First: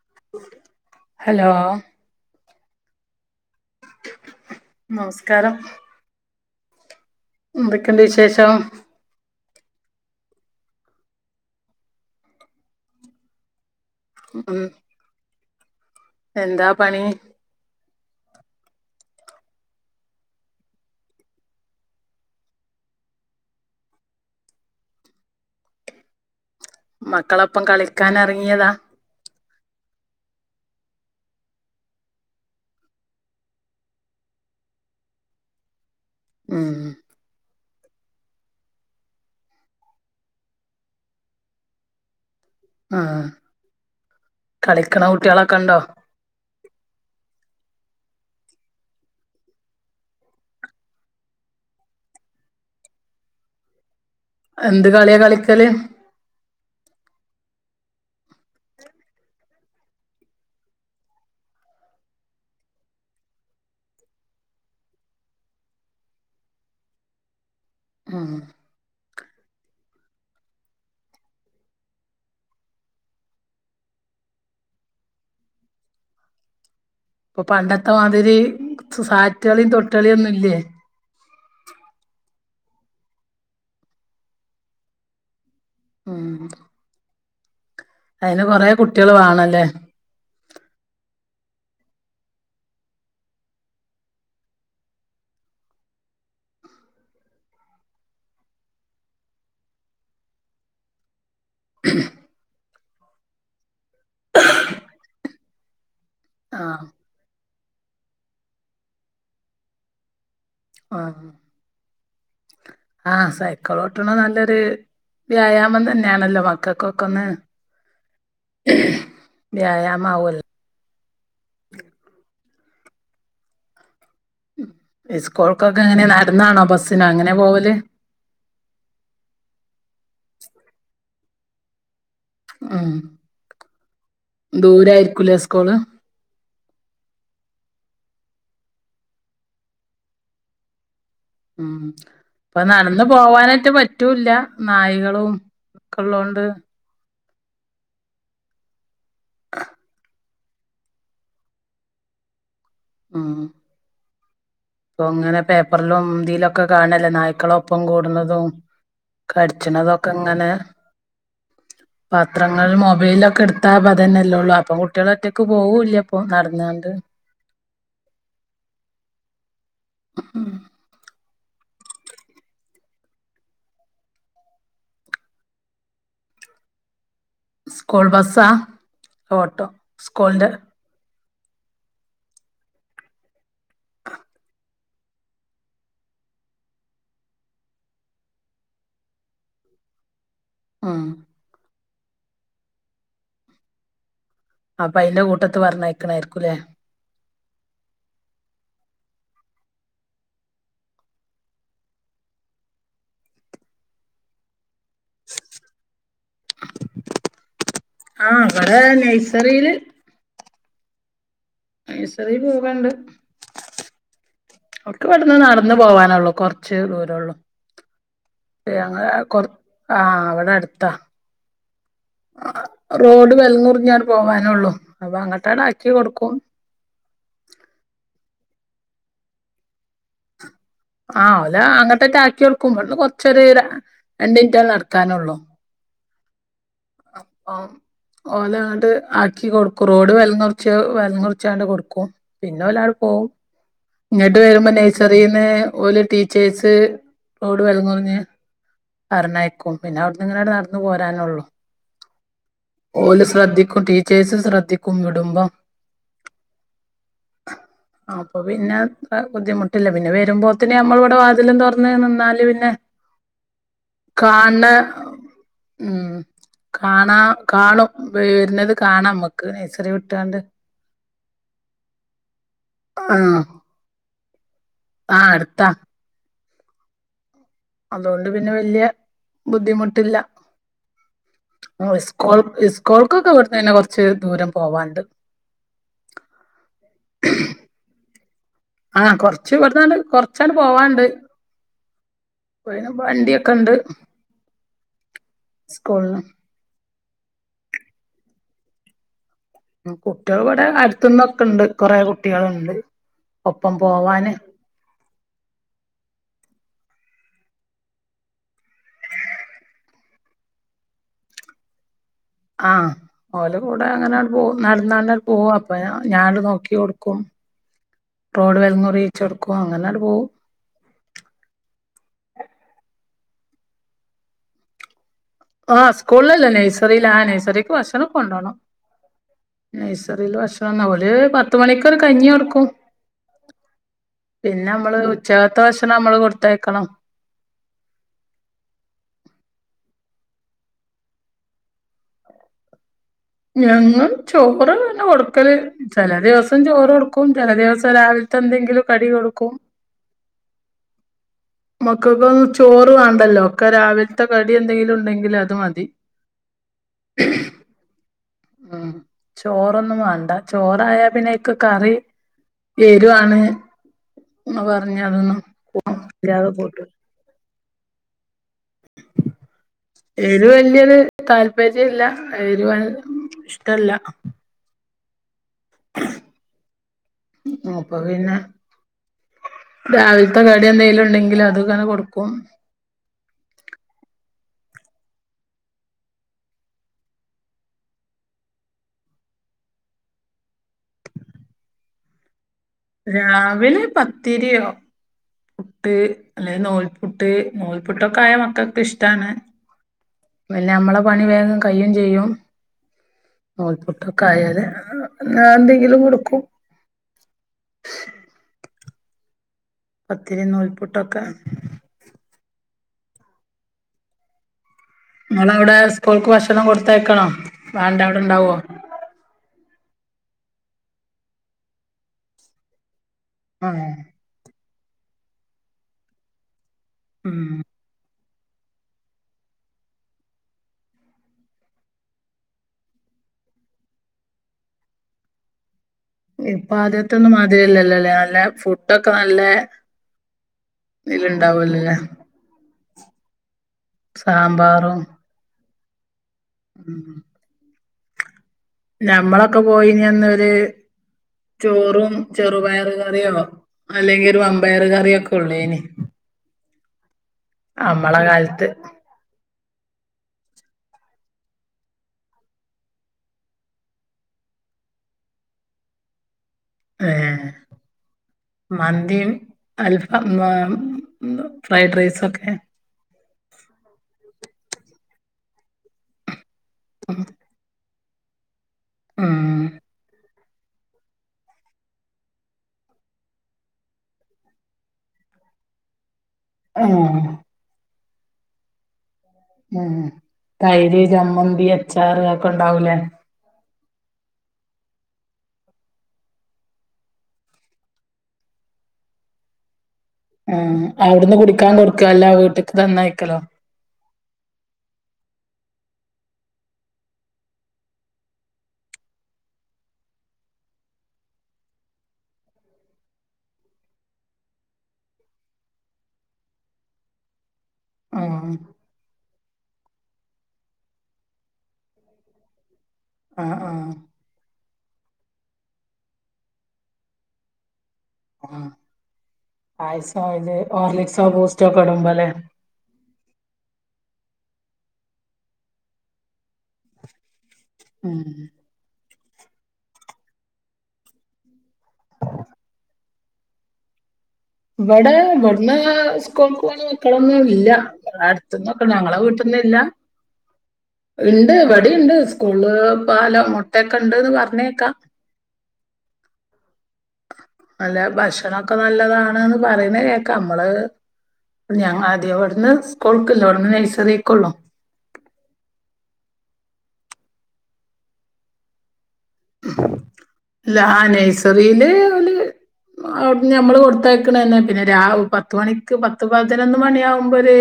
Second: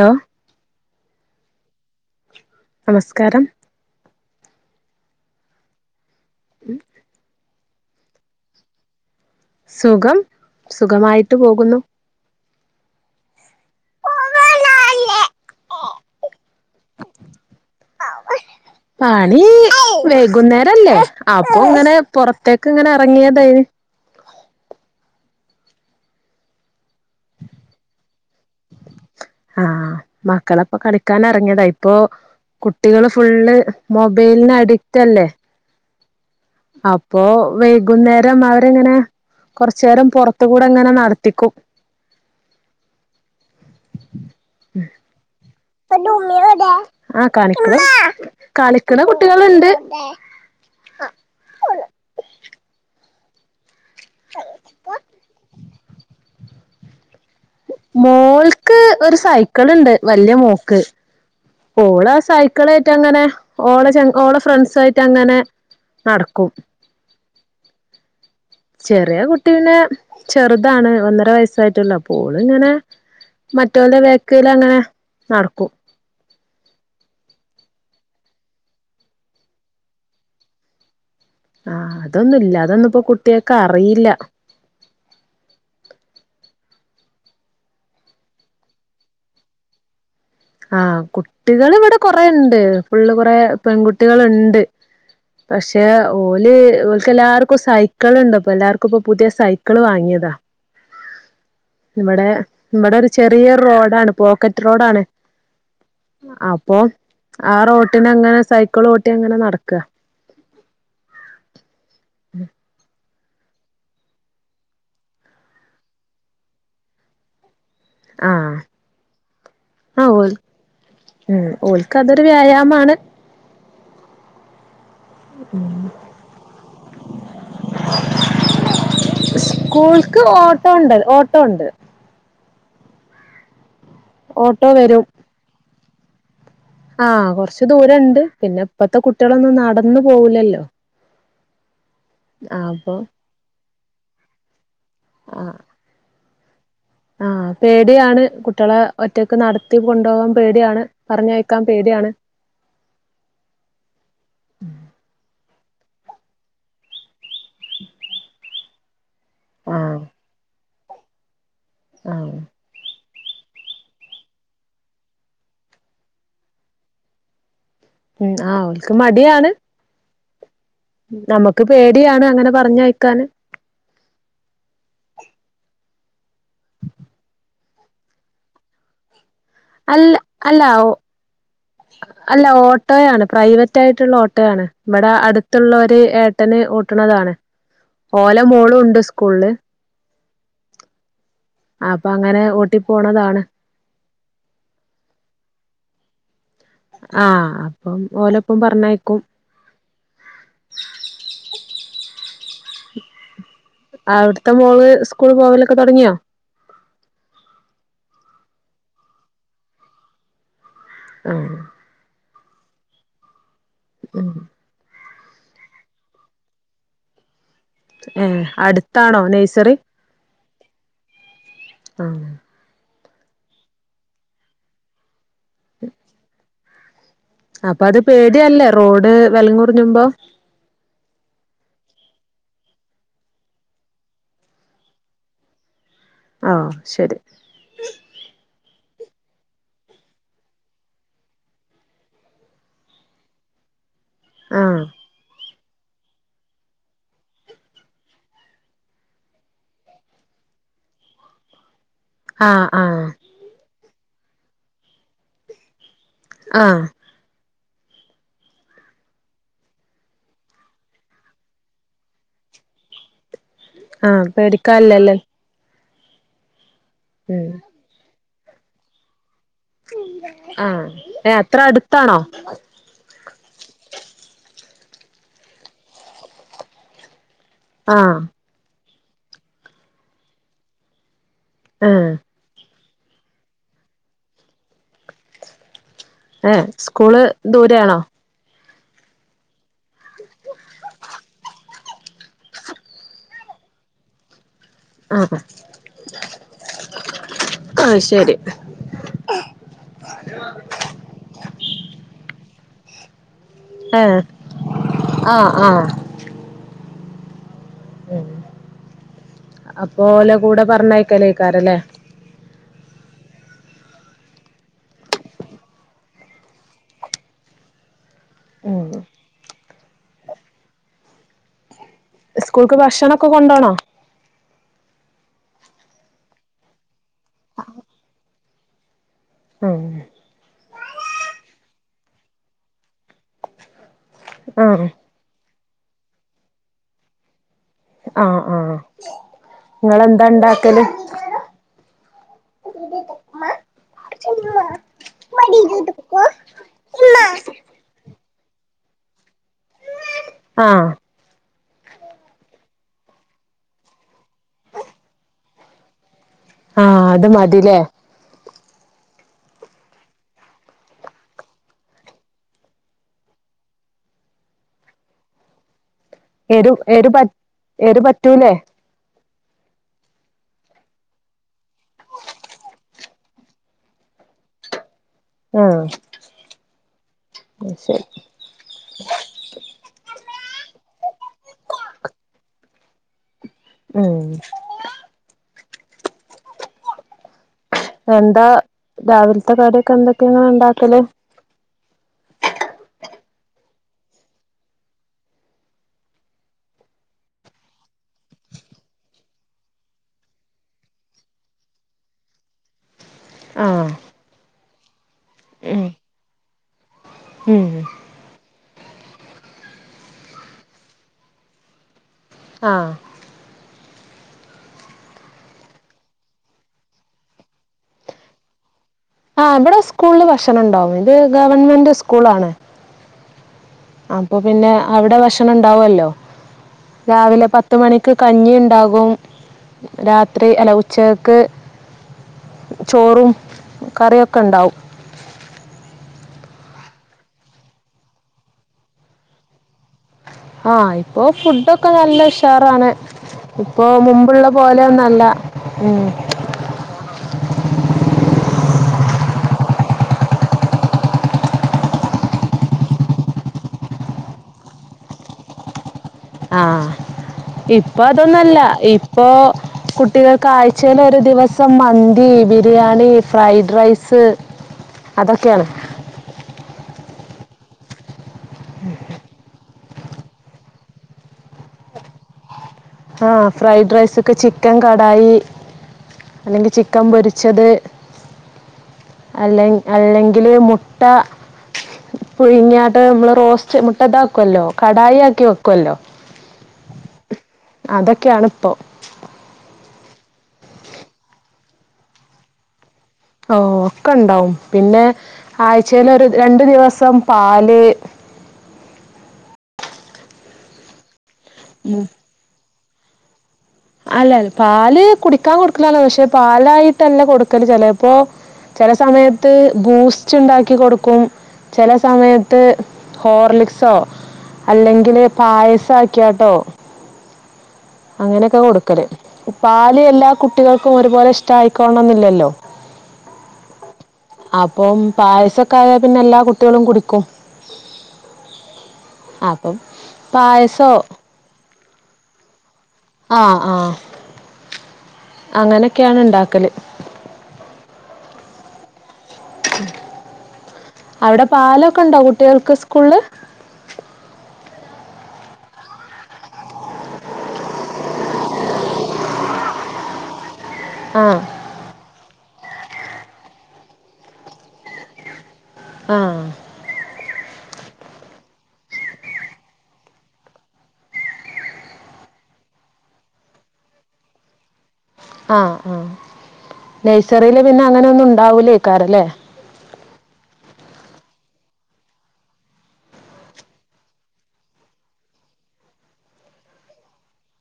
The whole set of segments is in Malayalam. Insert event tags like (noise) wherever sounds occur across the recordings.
ഹലോ ഹലോ നമസ്കാരം നമസ്കാരം ഉം എന്തെക്കെണ്ട് വിശേഷം സുഖം സുഖമായിട്ട് പോകുന്നു ഉം ഓ എന്താ പണി പണി വൈകുന്നേരം അല്ലേ അപ്പൊ ഇങ്ങനെ പൊറത്തേക്ക് ഇങ്ങനെ എറങ്ങിയതെയിനി മക്കളൊപ്പം കളിക്കാൻ എറങ്ങിയതാ ആ മക്കളൊപ്പം കളിക്കാൻ എറങ്ങിയതാ ഇപ്പൊ കുട്ടികൾ ഫുള്ള് മൊബൈൽന് അഡിക്റ്റ് അല്ലെ ഉം അപ്പൊ വൈകുന്നേരം അവരെങ്ങനെ കൊർച്ചേരം പൊർത്തു കൂടെ ഇങ്ങനെ നട്ത്തിക്കും ആ കളിക്ക്ണ കുട്ടാളൊക്കെ ഇൺ പ ഡൂന്ന വടൊ ആ് കളിക്ക കളിക്കടെ കുട്ടികൾുണ്ട് എന്ത് കളിയാ കളിക്കൽ മോൾക്ക് ഒര് സൈക്കൾ ഇണ്ട് വല്ല്യ മോക്ക് ഓൾ ആ സൈക്കളായിറ്റും അങ്ങനെ ഓളെ ചെങ്ങ ഓളെ ഫ്രണ്ട്സ് ആയിറ്റും അങ്ങനെ നടക്കും ആ ചെറിയ കുട്ടി പിന്നെ ചെർതാണ് ഒന്നര വെയസ്സായിട്ട് ഇണ്ട് അപ്പം ഓൾ ഇങ്ങനെ മറ്റോലെ വേക്ക്ൽ അങ്ങനെ നടക്കും ഇപ്പൊ പണ്ടത്തെ മാതിരി സ് സാറ്റ്കളിം തൊട്ട് കളിം ഒന്നും ഇല്ലേ ആ അതൊന്നും ഇല്ല അതൊന്നും ഇപ്പം കുട്ടെക്ക് അറിയില്ല ഉം അയിന് കൊറെ കുട്ടെൾ വാണം ലെ ആ കുട്ടികൾ ഇവടെ കൊറെ ഇണ്ട് ഫുള്ള് കുറെ പെൺകുട്ടികൾ ഇണ്ട് പക്ഷെ ഓല് ഓല്ക്ക് എല്ലാർക്കും സൈക്കൾ ഇണ്ട് അപ്പം എല്ലാർക്കും ഇപ്പം പുതെ സൈക്കൾ വാങ്ങിയതാ ഇവടെ ഇബടെ ഒര് ചെറിയ റോ ഡാണ് പോക്കറ്റ് റോഡാണ് ആ അപ്പൊ ആ റോട്ടിനങ്ങനെ സൈക്കൾ ഓട്ടി അങ്ങനെ നട്ക്കാ ആ ആ സൈക്കളോട്ട്ണെ നല്ലൊര് വ്യായാമം തന്നെയാണല്ലോ മക്കക്കൊക്കെ ഒന്ന് ആഹ് വ്യായാമം ആവു മ് ഓല്ക്ക് അതൊരു വ്യായാമാണ്. ഇസ്കൂൾക്കൊക്കെ എങ്ങനെ നട്ന്നാണോ ബസ്സിനോ എങ്ങനെ പോവല്? ക്ക് ഓട്ടോ ഉണ്ട് ഓട്ടോ ഉണ്ട്. മ്മ് ഓട്ടോ വരും ദൂരായിരിക്കൂലേ സ്കൂള് ആഹ് കൊറച്ചു ദൂരമുണ്ട് പിന്നെ ഇപ്പത്തെ കുട്ടികളൊന്നും നടന്നു പോകുലല്ലോ മ്മ് ഇപ്പൊ നടന്നു പോവാനായിട്ട് പറ്റൂല്ല നായികളും ആഹ് ഒക്കെ ഉള്ളത് കൊണ്ട് ആഹ് പേടിയാണ് കുട്ടികളെ ഒറ്റക്ക് നടത്തി കൊണ്ടുപോകാൻ പേടിയാണ് പറഞ്ഞയക്കാൻ പേടിയാണ് മ്മ് അങ്ങനെ പേപ്പറിലും ഇതിലൊക്കെ കാണല്ലേ നായ്ക്കള് ഒപ്പം കൂടുന്നതും ആഹ് കടിച്ചണതൊക്കെ ഇങ്ങനെ ആഹ് പത്രങ്ങള് മൊബൈലൊക്കെ- എടുത്തപ്പ അതന്നെല്ലേ ഉള്ളൂ അപ്പൊ കുട്ടികള് ഒറ്റക്ക് പോവൂല്ല ഇപ്പൊ നടന്നോണ്ട് മ്മ് ആഹ് ഓല്ക്ക് മടിയാണ് മ്മ് നമ്മുക്ക് പേടിയാണ് അങ്ങനെ പറഞ്ഞയക്കാന് സ്കൂൾ ബസ്സാ ഓട്ടോ അല്ല സ്കൂളിന്റെ അല്ല അല്ല ഓട്ടോയാണ് പ്രൈവറ്റ് ആയിട്ടുള്ള ഓട്ടോയാണ് ഇവിടെ അടുത്തുള്ളവര് ഏട്ടന് ഓട്ടണതാണ് ഓലെ മോളും ഉണ്ട് സ്കൂളില് ആഹ് അപ്പൊ അങ്ങനെ കൂട്ടി പോണതാണ് അപ്പ അയിന്റെ കൂട്ടത്ത് പറഞ്ഞയക്കണായിരിക്കൂല്ലേ ആഹ് അപ്പം ഓലൊപ്പം പറഞ്ഞേക്കും. അവിടുത്തെ മോള് സ്കൂള് പോവലൊക്കെ തുടങ്ങിയോ? ആഹ് കൊഇവടെ നേഴ്സറിയില് ഓഹ് നഴ്സറി പോവണ്ട്. ഉം ഇവിടുന്ന് നദാന്ന് പോകാനുള്ളൂ കുറച്ച് ദൂരേ ഉള്ളൂ. ഏഹ് അടുത്താണോ നഴ്സറി? ത്താ ആ ആഹ് റോഡ് വലന്നുറിഞ്ഞാണ് പോവാനുള്ളൂ അപ്പോ അങ്ങ ട്ടടാക്കി കൊടുക്കും. അപ്പോ അത് പേടിയല്ലേ റോഡ് വേലങ്ങുറിഞ്ഞുമ്പോ? ആഹ് ഓല് അങ്ങട്ടേക്ക് ആക്കികൊടുക്കും ഇവുടുന്ന് കൊറച്ചൊര് രണ്ടിനിറ്റാ നടക്കാനുള്ളൂ. ആഹ് ആ ഓമ് ഓന ട്ട് ആക്കി കൊടുക്കും. റോഡ് വെല്ങ്ങുറ്ച്ച് വെല്ങ്ങുറ്ച്ചാണ്ട് കൊടുക്കും പിന്നെ ഓലാട് പോവും ഇങ്ങട്ട് ആ വരുമ്പോ നഴ്സറീന്ന് ഓല് ടീച്ചേഴ്സ് റോഡ് വെല്ങ്ങുറ്ഞ്ഞ് പറ്ഞ്ഞയക്കും പിന്നെ അവിട്ന്നങ്ങെനാട് നടന്ന് പോരാനുള്ളു ആ ആ ഓല് ശ്രദ്ധിക്കും ടീ ച്ചേഴ്സ് ശ്രദ്ധിക്കും വിടുമ്പം ആ അപ്പൊ പിന്നെ ഏ ബുദ്ധിമുട്ടില്ല പിന്നെ വരുമ്പോത്തിന് നമ്മൾ ഇവിടെ വാതിലും തൊറ്ന്ന് നിന്നാല് പിന്നെ ആ കാണ് പേടിക്കാല്ലല്ലൊ ഉം ക്കാണാ വര്ന്നത് കാണാമ്മ ആ (unintelligible) ത്ര അടുത്താണോ ആ ആ അടുത്താ ആ അതോണ്ട് പിന്നെ വല്ല്യ ബുദ്ധിമുട്ടില്ല ഓ ആ സ്കൂള് സ് കൂള്ക്കൊക്കെ ഇവിടുന്നന്നെ കൊറ്ച്ച് ദൂരം പോവാണ്ട് ഏ സ്കൂള് ദൂരയാണോ ആ കൊറ്ച്ച് വ്ട്ന്നാണ്ട് കൊറച്ചാണ്ട് പോവാണ്ട് ഇപ്പയിന് വണ്ടിയൊക്കണ്ട് ആഹ് സ്കൂള്ല്ന്ന് ആഹ് ശരി ഉം കുട്ടികൾ ഇവിടെ അടുത്തന്നൊക്കണ്ട് കുറെ കുട്ടികള്ണ്ട് ആഹ് ആഹ് ആഹ് മ് അപ്പൊ ഓലകൂടെ പറ്ഞ്ഞയ്ക്കലേക്കാരെല്ലേ ആഹ് ഓലകൂടെ അങ്ങനാട് പോവും നടന്നടന്ന് പോവും ഒപ്പരം ഞാന് നോക്കി കൊടുക്കും റോഡ് വെല്ങ്ങുറീയിച്ചൊടുക്കും അങ്ങനാട് പോവും സ്കൂൾക്ക് ഭക്ഷണൊക്കെ കൊണ്ടോണോ ആഹ് സ്കൂളിലല്ല നഴ്സറിലാ ആ നഴ്സറിക്ക് ഭക്ഷണം കൊണ്ടോണം നഴ്സറില് ഭക്ഷണം ഓല് പത്ത്മണിക്കൊര് കഞ്ഞിയൊടുക്കും ആഹ് പിന്നെമ്മള് ഉച്ചകത്തെ ഭക്ഷണം മ്മള് കൊടുത്തയക്കണം ആഹ് ആഹ് ങ്ങളന്താ ഇണ്ടാക്കല് ഞങ്ങൾ ചോറ് തന്നെ കൊടു ക്കല് ചെലദിവ പ്പം ചോറൊടുക്കും ചെലദിവസം രാവില്ത്തെ എന്തെങ്കിലും കടി കൊടുക്കും ആഹ് മക്കൾക്കൊന്നും ചോറ് വേണ്ടല്ലോ ഒക്കെ രാവിലത്തെ കടി എന്തെങ്കിലും ഉണ്ടെങ്കിൽ അത് മതി. ആഹ് അത് മതില്ലേ? ഉം ചോറൊന്നും വേണ്ട ചോറായാ പിന്നയിക്ക് കറി എരുവാണ്ന്ന് പറഞ്ഞ് അതൊന്നും (unintelligible) എരു എരുപറ്റു എരു പറ്റൂലേ? എരുവ് വല്യരെു താല്പര്യം ഇല്ല എരുവ് ഇഷ്ടല്ല ആഹ് അത് അപ്പൊ ശരി പിന്നെ രാവിലത്തെ കടി എന്തെങ്കി ലും ഉണ്ടെങ്കില് അത്ങ്ങനെ കൊടുക്കും ഉം എന്താ രാവിലത്തെ കടിയൊക്കെ എന്തൊക്കെയങ്ങൾ ഉണ്ടാക്കല് രാവിലെ പത്തിരിയോ പുട്ട് അല്ലെ നൂൽപുട്ട് നൂൽപുട്ടൊക്കെ ആയ മക്കൾക്ക് ഇഷ്ടാണ് പിന്നെ നമ്മളെ പണി വേഗം കയിയെം ചെയ്യും ആഹ് നുൽപൊട്ടൊക്കെ ആയല് (unintelligible) ന്തെങ്കിലും കൊടുക്കും മ്മ് പത്തിരി നൂൽപുട്ടൊക്കെ ആഹ് നിങ്ങൾ അവിടെ സ്കൂൾക്ക് ഭക്ഷണം കൊടുത്തയക്കണോ വേണ്ട അവിടെ ഇണ്ടാവുവോ ആഹ് ഇവിടെ സ്കൂളില് ഭക്ഷണം ഉണ്ടാവും ഇത് ഗവൺമെന്റ് സ്കൂള് ആണ് ആഹ് അപ്പൊ പിന്നെ അവിടെ ഭക്ഷണം ഉണ്ടാവല്ലോ ഉം രാവിലെ പത്ത് മണിക്ക് കഞ്ഞി ഉണ്ടാകും രാത്രി അല്ല ഉച്ചക്ക് ചോറും കറിയൊക്കെ ഉണ്ടാവും ഇപ്പൊ ആദ്യത്തെ ഒന്നും മാതിരില്ലല്ലോ ല്ലെ നല്ല ഫുഡ് ഒക്കെ നല്ല ആഹ് ഇപ്പോ ഫുഡൊക്കെ ഇതിലുണ്ടാവൂലല്ലേ നല്ല ഉഷാറാണ് ഇപ്പൊ മുമ്പുള്ള പോലെ ഒന്നുല്ല മ്മ് മ്മ് ഞമ്മളൊക്കെ പോയിനി അന്ന് ഒര് ചോറും ചെറുപയർ കറിയോ അല്ലെങ്കിൽ ഒരു വമ്പയർ കറിയെ ഒക്കെ ഒള്ളേനി ആഹ് ഇപ്പൊ അതൊന്നല്ല കാലത്ത് ഇപ്പോ കുട്ടികൾക്ക് ആഴ്ചൽ ഒരു ദിവസം മന്തി ബിരിയാണി ഫ്രൈഡ് റൈസ് അതൊക്കെയാണ് മ്‌ഹ് മന്തിം അൽഫം ഫ്രൈഡ് റൈസ ഒക്കെ ആഹ ഫ്രൈഡ്റൈസ് ഒക്കെ ചിക്കൻ കടായി അല്ലെങ്കിൽ ചിക്കൻ പൊരിച്ചത് ഉം അല്ല അല്ലെ മുട്ട പുഴുങ്ങാട്ട് നമ്മള് റോസ്റ്റ് മുട്ട ഇതാക്കുവല്ലോ കടായി ആക്കി വെക്കുവല്ലോ ആഹ് അതൊക്കെയണ ഇപ്പൊ ഉം തൈര് ചമ്മന്തി അച്ചാർ ഒക്കെ ഉണ്ടാവൂലേ ഓ ഒക്കെ ഉണ്ടാവും പിന്നെ ആഴ്ചൽ ഒരു രണ്ടു ദിവസം പാല് ആ അവിടുന്ന് കുടി ക്കാൻ കൊടുക്കുക അല്ല വീട്ട് നന്നായിക്കല അല്ലൽ പാല് കുടിക്കാൻ കൊടുക്കലല്ലോ പക്ഷെ പാലായിട്ടല്ല കൊടുക്കല് ചെലപ്പോചില സമയത്ത് ബൂസ്റ്റ് ഉണ്ടാക്കി കൊടുക്കും ചില സമയത്ത് ഹോർലിക്സോ അല്ലെങ്കില് പായസം ആക്കിയാട്ടോ ഉം അങ്ങനെയൊക്കെ കൊടുക്കല് പാല് എല്ലാ കുട്ടികൾക്കും ഒരുപോലെ ഇഷ്ട ആയിക്കോണന്നില്ലല്ലോ ആഹ് ആഹ് അപ്പം പായസൊക്കെ ആയാൽ പിന്നെ എല്ലാ കുട്ടികളും കുടിക്കും അപ്പം പായസം (unintelligible) പായസോ ഹോർലിക്സൊ ബൂസ്‌റ്റോ ക്കെടുമ്പലെ ആ ആ അങ്ങനൊക്കെയാണ് ഉണ്ടാക്കല് ഉം അവിടെ പാലൊക്കെ ഇണ്ടൊ കുട്ടികൾക്ക് സ്കൂള്ല് ഇവിടെ ഇവിടുന്ന് സ്കൂൾക്ക് പോണ മക്കളൊന്നും ഇല്ല അടുത്ത്ന്നൊ ക്കെണ്ട് ഞങ്ങളെ വീട്ട്ന്ന് ഇല്ല ആ ഇണ്ട് വിടിണ്ട് സ്കൂള് പാലോ മുട്ടൊക്കെ ഉണ്ട്ന്ന് പറഞ്ഞേക്കാം ആഹ് അല്ല ഭക്ഷണൊക്കെ നല്ലത ണ് പറയുന്ന കേക്ക നമ്മള് (unintelligible) ഇവിടന്ന് സ്കൾക്കില്ല ഇവിട്ന്ന് നഴ്സറിക്കൊള്ളു ആഹ് ആ നഴ്സറിയില് പിന്നെ അങ്ങനൊന്നും ഉണ്ടാവൂലയ്ക്കാരല്ലേ ഇല്ല ആ നഴ്സറിയില് ഓല് അ ഞമ്മള് കൊടുത്തയക്കണന്നെ പിന്നെ രാവ് പത്ത് മണിക്ക് പത്ത് പതിനൊന്ന് മണി ആകുമ്പൊര്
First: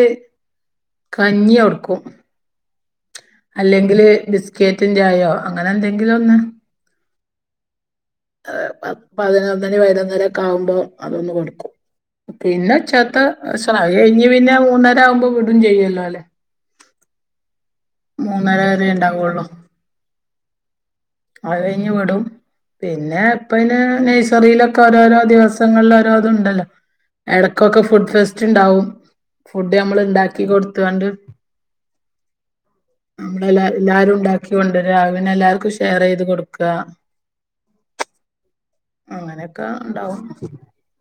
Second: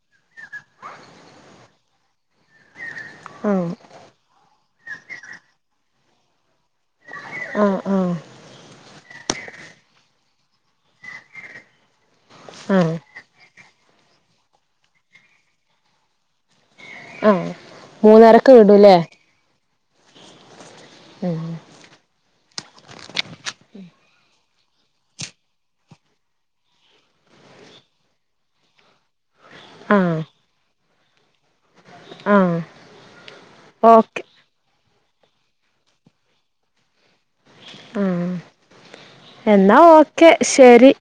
കഞ്ഞി കൊടുക്കും ആ അല്ലെങ്കില് ബിസ് ക്കേറ്റിന്റെ ആയോ അങ്ങനെ എന്തെങ്കിലും ഒന്ന് ആ ആ അ പതിനോ - വൈകുന്നേരം ഒക്ക ആകുമ്പോ അതൊന്ന് കൊടുക്കും പിന്നെ ആ ചാത്ത- അത് കഴിഞ്ഞ് പിന്നെ മൂന്നര ആകുമ്പോ വിടും ചെയ്യല്ലോ അല്ലെ ആഹ് മൂന്നര വരെ ഉണ്ടാവുള്ളൂ ഉം അത് കഴിഞ്ഞ് വിടും പിന്നെ ഇപ്പ അതിന്‌ നഴ്സറിയിലൊക്കെ ഓരോരോ ദിവസങ്ങളിൽ ഓരോ ഉണ്ടല്ലോ, ഇടക്കൊക്കെ ഫുഡ് ഫെസ്റ്റ് ഉണ്ടാവും ഫുഡ് നമ്മൾ ആ ഉണ്ടാക്കി കൊടു- (unintelligible) ആ നമ്മളല്ല എല്ലാരും ഓക്കെ ഉണ്ടാക്കിയോണ്ട് (unintelligible) എല്ലാർക്കും ഇഷ് കെയർ ചെയ്ത് കൊടുക്കുക ആ അങ്ങനെയൊക്കെ എന്നാ ഉണ്ടാവും ഓക്കെ ശരി